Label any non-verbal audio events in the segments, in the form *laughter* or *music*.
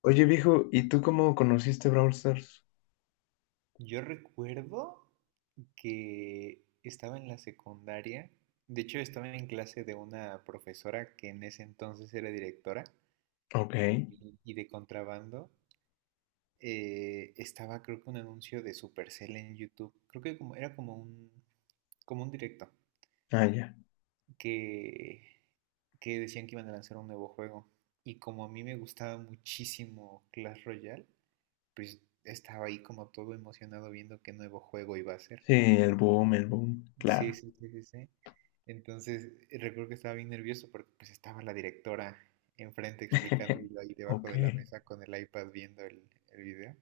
Oye, viejo, ¿y tú cómo conociste Brawl Stars? Yo recuerdo que estaba en la secundaria, de hecho estaba en clase de una profesora que en ese entonces era directora Ok, y de contrabando. Estaba creo que un anuncio de Supercell en YouTube, creo que como, era como un directo, ah, ya. que, que decían que iban a lanzar un nuevo juego. Y como a mí me gustaba muchísimo Clash Royale, pues estaba ahí como todo emocionado viendo qué nuevo juego iba a ser. Sí, el boom, Sí, claro. sí, sí, sí, sí. Entonces, recuerdo que estaba bien nervioso porque pues estaba la directora enfrente explicando y *laughs* yo ahí debajo Ok, de la mesa con el iPad viendo el video.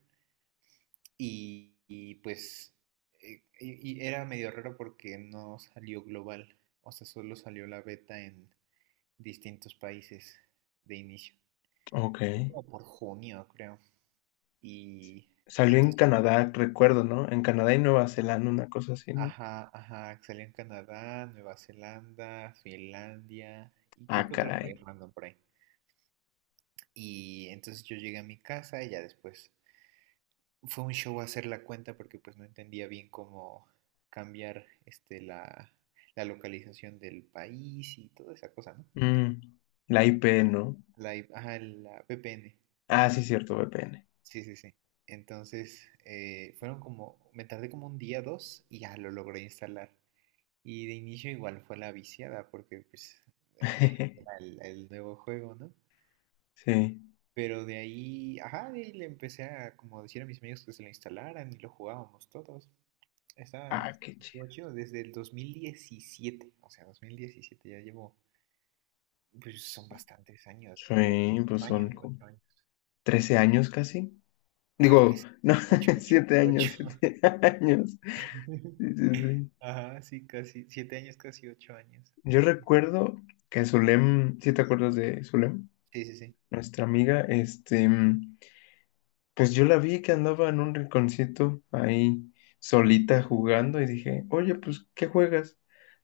Pues era medio raro porque no salió global, o sea, solo salió la beta en distintos países de inicio. ok. Fue como por junio, creo. Y, y Salió en entonces, Canadá, recuerdo, ¿no? En Canadá y Nueva Zelanda, una cosa así, ¿no? ajá, ajá, salió en Canadá, Nueva Zelanda, Finlandia y creo Ah, que otro caray. país random por ahí. Y entonces yo llegué a mi casa y ya después fue un show hacer la cuenta porque pues no entendía bien cómo cambiar la localización del país y toda esa cosa, ¿no? Mm, la IP, ¿no? Ajá, la VPN, Ah, sí, VPN. cierto, VPN. Sí, sí, sí. Entonces, fueron como, me tardé como un día, dos, y ya lo logré instalar. Y de inicio igual fue la viciada, porque pues eh, era *laughs* el nuevo juego, ¿no? Sí. Pero de ahí, ajá, de ahí le empecé a como decir a mis amigos que se lo instalaran y lo jugábamos todos. Estaba, Ah, qué chido. estuvo chido desde el 2017, o sea, 2017 ya llevo, pues son bastantes años, ¿qué? Sí, pues Ocho son años, como 8 años. 13 años casi. Ahora Digo, tres, no, ocho, *laughs* ocho, 7 años, ocho. 7 años. *laughs* Sí, sí, sí. Ajá, sí, casi, 7 años, casi 8 años. Yo Sí, recuerdo que Zulem, si te acuerdas de Zulem, sí, sí, sí. nuestra amiga, este, pues yo la vi que andaba en un rinconcito ahí solita jugando y dije, oye, pues, ¿qué juegas?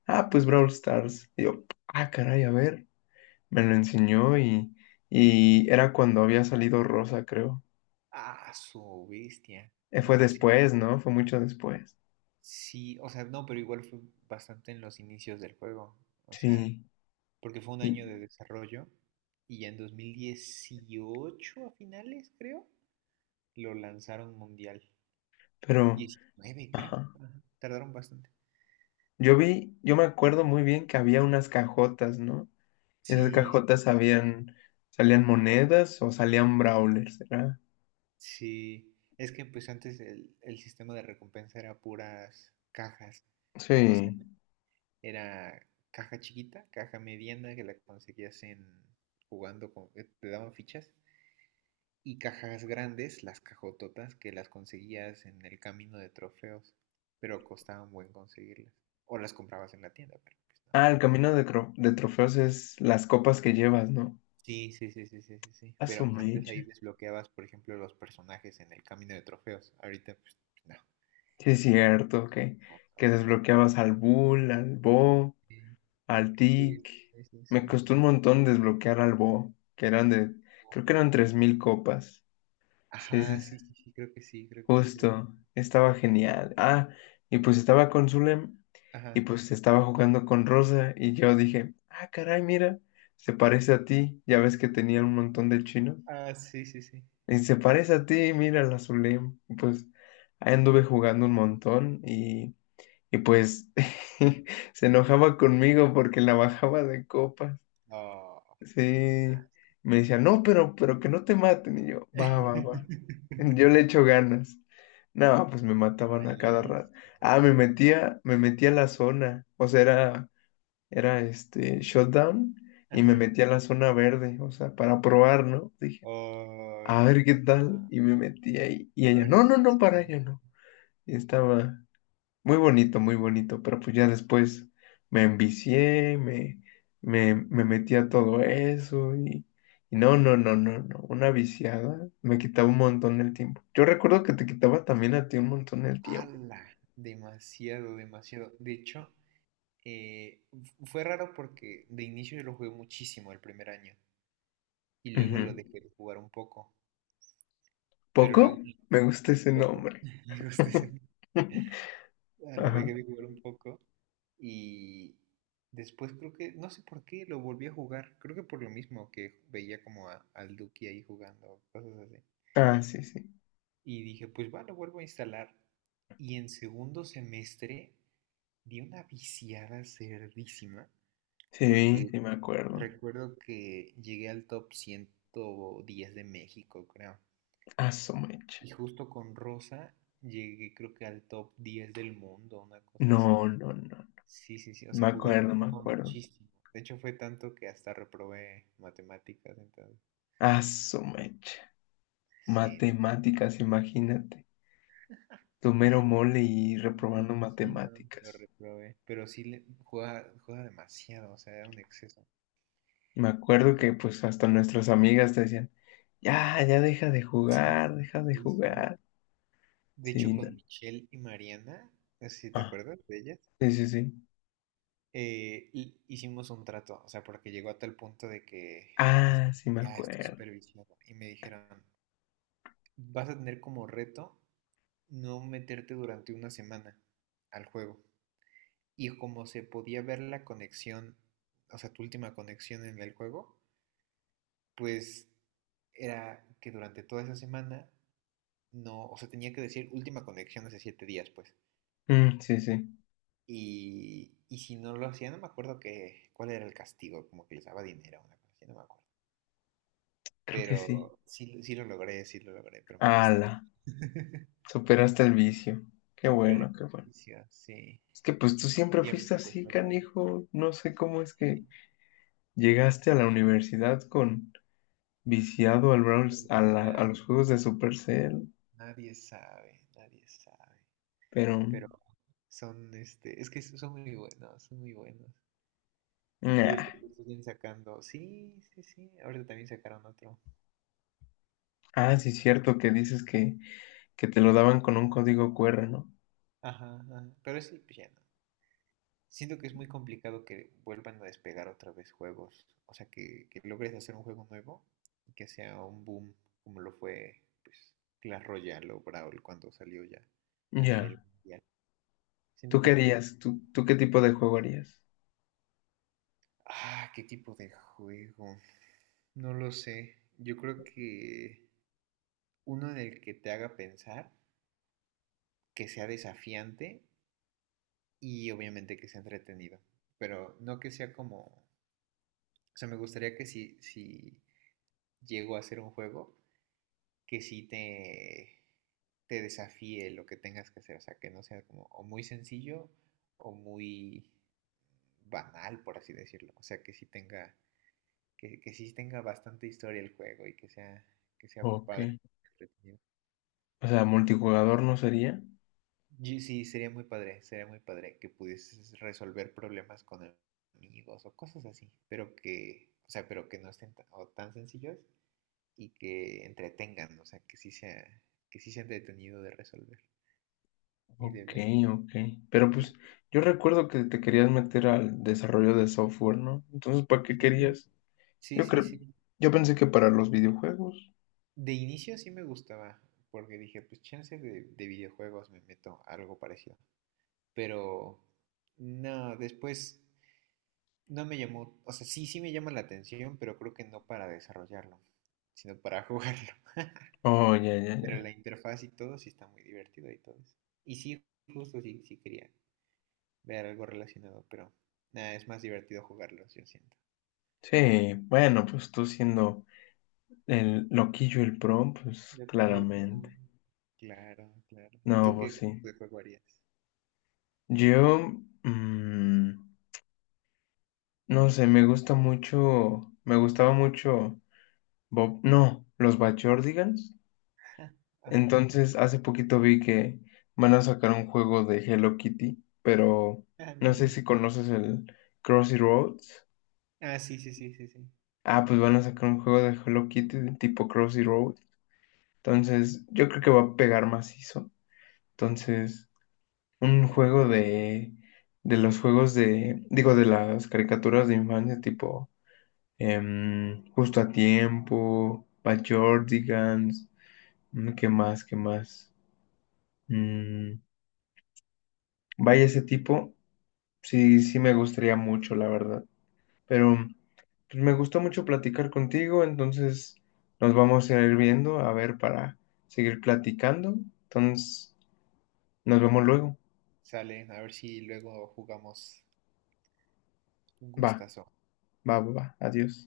Ah, pues Brawl Stars. Y yo, ah, caray, a ver. Me lo enseñó y era cuando había salido Rosa, creo. Ah, su bestia. Fue No, sí, después, ¿no? Fue mucho después. sí, o sea, no, pero igual fue bastante en los inicios del juego. O sea, Sí, porque fue un y- año de desarrollo y ya en 2018 a finales, creo, lo lanzaron mundial. pero, 19, creo. ajá. Ajá, tardaron bastante. Yo vi, yo me acuerdo muy bien que había unas cajotas, ¿no? Esas Sí, sí, cajotas sí, sí, sí. sabían, salían monedas o salían brawlers, ¿verdad? Sí, es que pues antes el sistema de recompensa era puras cajas. O sea, Sí. era caja chiquita, caja mediana que la conseguías en jugando con que te daban fichas y cajas grandes, las cajototas, que las conseguías en el camino de trofeos, pero costaban buen conseguirlas. O las comprabas en la tienda, pero pues no. Ah, el camino de, de trofeos es las copas que llevas, ¿no? Sí, sí, sí, sí, sí, sí, sí. A su Pero antes ahí mecha. desbloqueabas, por ejemplo, los personajes en el camino de trofeos. Ahorita, pues, no. Sí, es Lo- cierto no, que otro. desbloqueabas al Bull, al Bo, Sí, al sí, Tic. sí, sí, Me sí. costó un montón desbloquear al Bo, que eran de, creo que eran 3000 copas. Sí, sí, Ajá, sí. sí, sí, sí, creo que sí, creo que sí, creo que Justo, estaba genial. Ah, y pues estaba con Zulem y ajá. pues estaba jugando con Rosa y yo dije, ah, caray, mira, se parece a ti, ya ves que tenía un montón de chinos. Ah, sí, sí, sí. Y se parece a ti, mira la Zulem. Y pues ahí anduve jugando un montón y pues *laughs* se enojaba conmigo porque la bajaba de copas. Oh. Sí, me decía, no, pero que no te maten. Y yo, va, va, va. *laughs* Yo le *laughs* echo ganas. No, pues me mataban a cada rato. Malísimo Ah, el rol. Me metía a la zona. O sea, era este shutdown y me Ajá. metía a la zona verde. O sea, para probar, ¿no? Dije, Oh, a ver qué tal. ah, Y me metí ahí. Y a ella, ver no, si se no, no, hace para daño. ello no. Y estaba, muy bonito, pero pues ya después me envicié, me metí a todo eso y no, no, no, no, no, una viciada me quitaba un montón el tiempo. Yo recuerdo que te quitaba también a ti un montón el tiempo. ¡Hala! Demasiado, demasiado. De hecho, fue raro porque de inicio yo lo jugué muchísimo el primer año y luego lo Ujú. dejé de jugar un poco, pero ¿Poco? luego un Me gusta ese poco, *laughs* nombre. *laughs* Ah, lo Ajá. dejé de jugar un poco y después creo que, no sé por qué, lo volví a jugar. Creo que por lo mismo que veía como al Duki ahí jugando, cosas así. Ah, sí, sí. Y dije, pues va, lo vuelvo a instalar. Y en segundo semestre di una viciada cerdísima, Sí, porque sí, me acuerdo. recuerdo que llegué al top 110 de México, creo. Ah, su mecha. Y justo con Rosa llegué creo que al top 10 del mundo, una cosa así. No, no, no. Sí, sí, sí, o Me sea, jugué un acuerdo, me juego acuerdo. muchísimo. De hecho, fue tanto que hasta reprobé matemáticas, entonces. Ah, su mecha. Sí, Matemáticas, imagínate. Tu mero mole y pero reprobando sí, no, lo matemáticas. reprobé. Pero sí le, juega, juega demasiado, o sea, era un exceso. Y me acuerdo Y que pues hasta nuestras amigas te decían, ya, ya deja de sí, jugar, deja de sí, sí. jugar. De Sí, hecho, con no. Michelle y Mariana, no sé si te Ah, acuerdas de ellas, sí, sí, sí. Hicimos un trato, o sea, porque llegó a tal punto de que les- Ah, sí me ya estoy acuerdo. súper viciado. Y me dijeron, vas a tener como reto no meterte durante 1 semana al juego. Y como se podía ver la conexión, o sea, tu última conexión en el juego. Pues era que durante toda esa semana no, o sea, tenía que decir última conexión hace 7 días, pues. Mm, sí, sí, Y si no lo hacía, no me acuerdo que, cuál era el castigo, como que les daba dinero, o una cosa así, no me acuerdo. creo que sí. Pero sí, sí lo logré, pero me costó. Ala, *laughs* superaste el vicio. Qué Súper bueno, qué bueno. difícil, sí. Es que pues tú siempre fuiste Pues así, no sabes, canijo. No sé cómo es que sí. llegaste a la universidad con viciado al Brawl, a, Oclusión, a los juegos de Supercell, nadie sabe, nadie sabe. pero... Pero son, este, es que son muy buenos, son muy buenos. Y nah. ahorita justo siguen sacando. Sí, sí, sí. Ahorita también sacaron otro. Ah, sí, es cierto que dices que te lo daban con un código QR, ¿no? Ajá, ajá. Pero sí, pues ya no. Siento que es muy complicado que vuelvan a despegar otra vez juegos. O sea, que logres hacer un juego nuevo y que sea un boom como lo fue, pues, Clash Royale o Brawl cuando salió ya a nivel Ya. mundial. Siento ¿Tú que qué es muy... harías? ¿Tú qué tipo de juego harías? Ah, ¿qué tipo de juego? No lo sé. Yo creo que uno en el que te haga pensar, que sea desafiante y obviamente que sea entretenido, pero no que sea como, o sea, me gustaría que si llego a hacer un juego, que te desafíe lo que tengas que hacer, o sea, que no sea como o muy sencillo o muy banal, por así decirlo, o sea, que sí tenga, que sí tenga bastante historia el juego y que sea Ok. padre. Entretenido. O sea, multijugador no sería. Sí, sería muy padre que pudieses resolver problemas con amigos o cosas así, pero que, o sea, pero que no estén o tan sencillos y que entretengan, o sea, que sí sea, que sí sea entretenido de resolver y de Ok, ver. ok. Pero Y pues yo recuerdo que te querías meter al desarrollo de software, ¿no? Entonces, ¿para qué sí, querías? sí, Yo sí, creo, sí. yo pensé que para los videojuegos. De inicio sí me gustaba, porque dije, pues chance de videojuegos me meto a algo parecido, pero no, después. No me llamó, o sea, sí, sí me llama la atención, pero creo que no para desarrollarlo, sino para jugarlo. *laughs* Oh, ya, ya, Pero la ya. interfaz y todo sí está muy divertido y todo eso. Y sí, justo sí, sí quería ver algo relacionado, pero nada, es más divertido jugarlo, yo siento. Sí, bueno, pues tú siendo el loquillo, el pro, pues De aquí el... pan. claramente. Claro, claro. ¿Y No, tú qué pues sí. tipo de juego harías? Yo, mm, no sé, me gusta mucho, me gustaba mucho Bob, no, los Bachordigans. *laughs* Ajá, Entonces, hace poquito vi que van a sacar un juego de Hello Kitty, pero ah, no no sé invento. si conoces el Crossy Roads. Ah, sí, sí, sí, sí, sí. Ah, pues van a sacar un juego de Hello Kitty de tipo Crossy Roads. Entonces, yo creo que va a pegar macizo. Entonces, un juego Puede ser. De los juegos de, digo, de las caricaturas de infancia tipo em, Justo a Tiempo, By Jordigans, mm, ¿qué más? ¿Qué más? Mm, vaya, ese tipo, sí, sí me gustaría mucho, la verdad. Pero pues, me gustó mucho platicar contigo, entonces nos vamos a ir viendo, a ver, para seguir platicando. Entonces, nos vemos luego. Sale, a ver si luego jugamos un Va, gustazo. va, va, va. Adiós.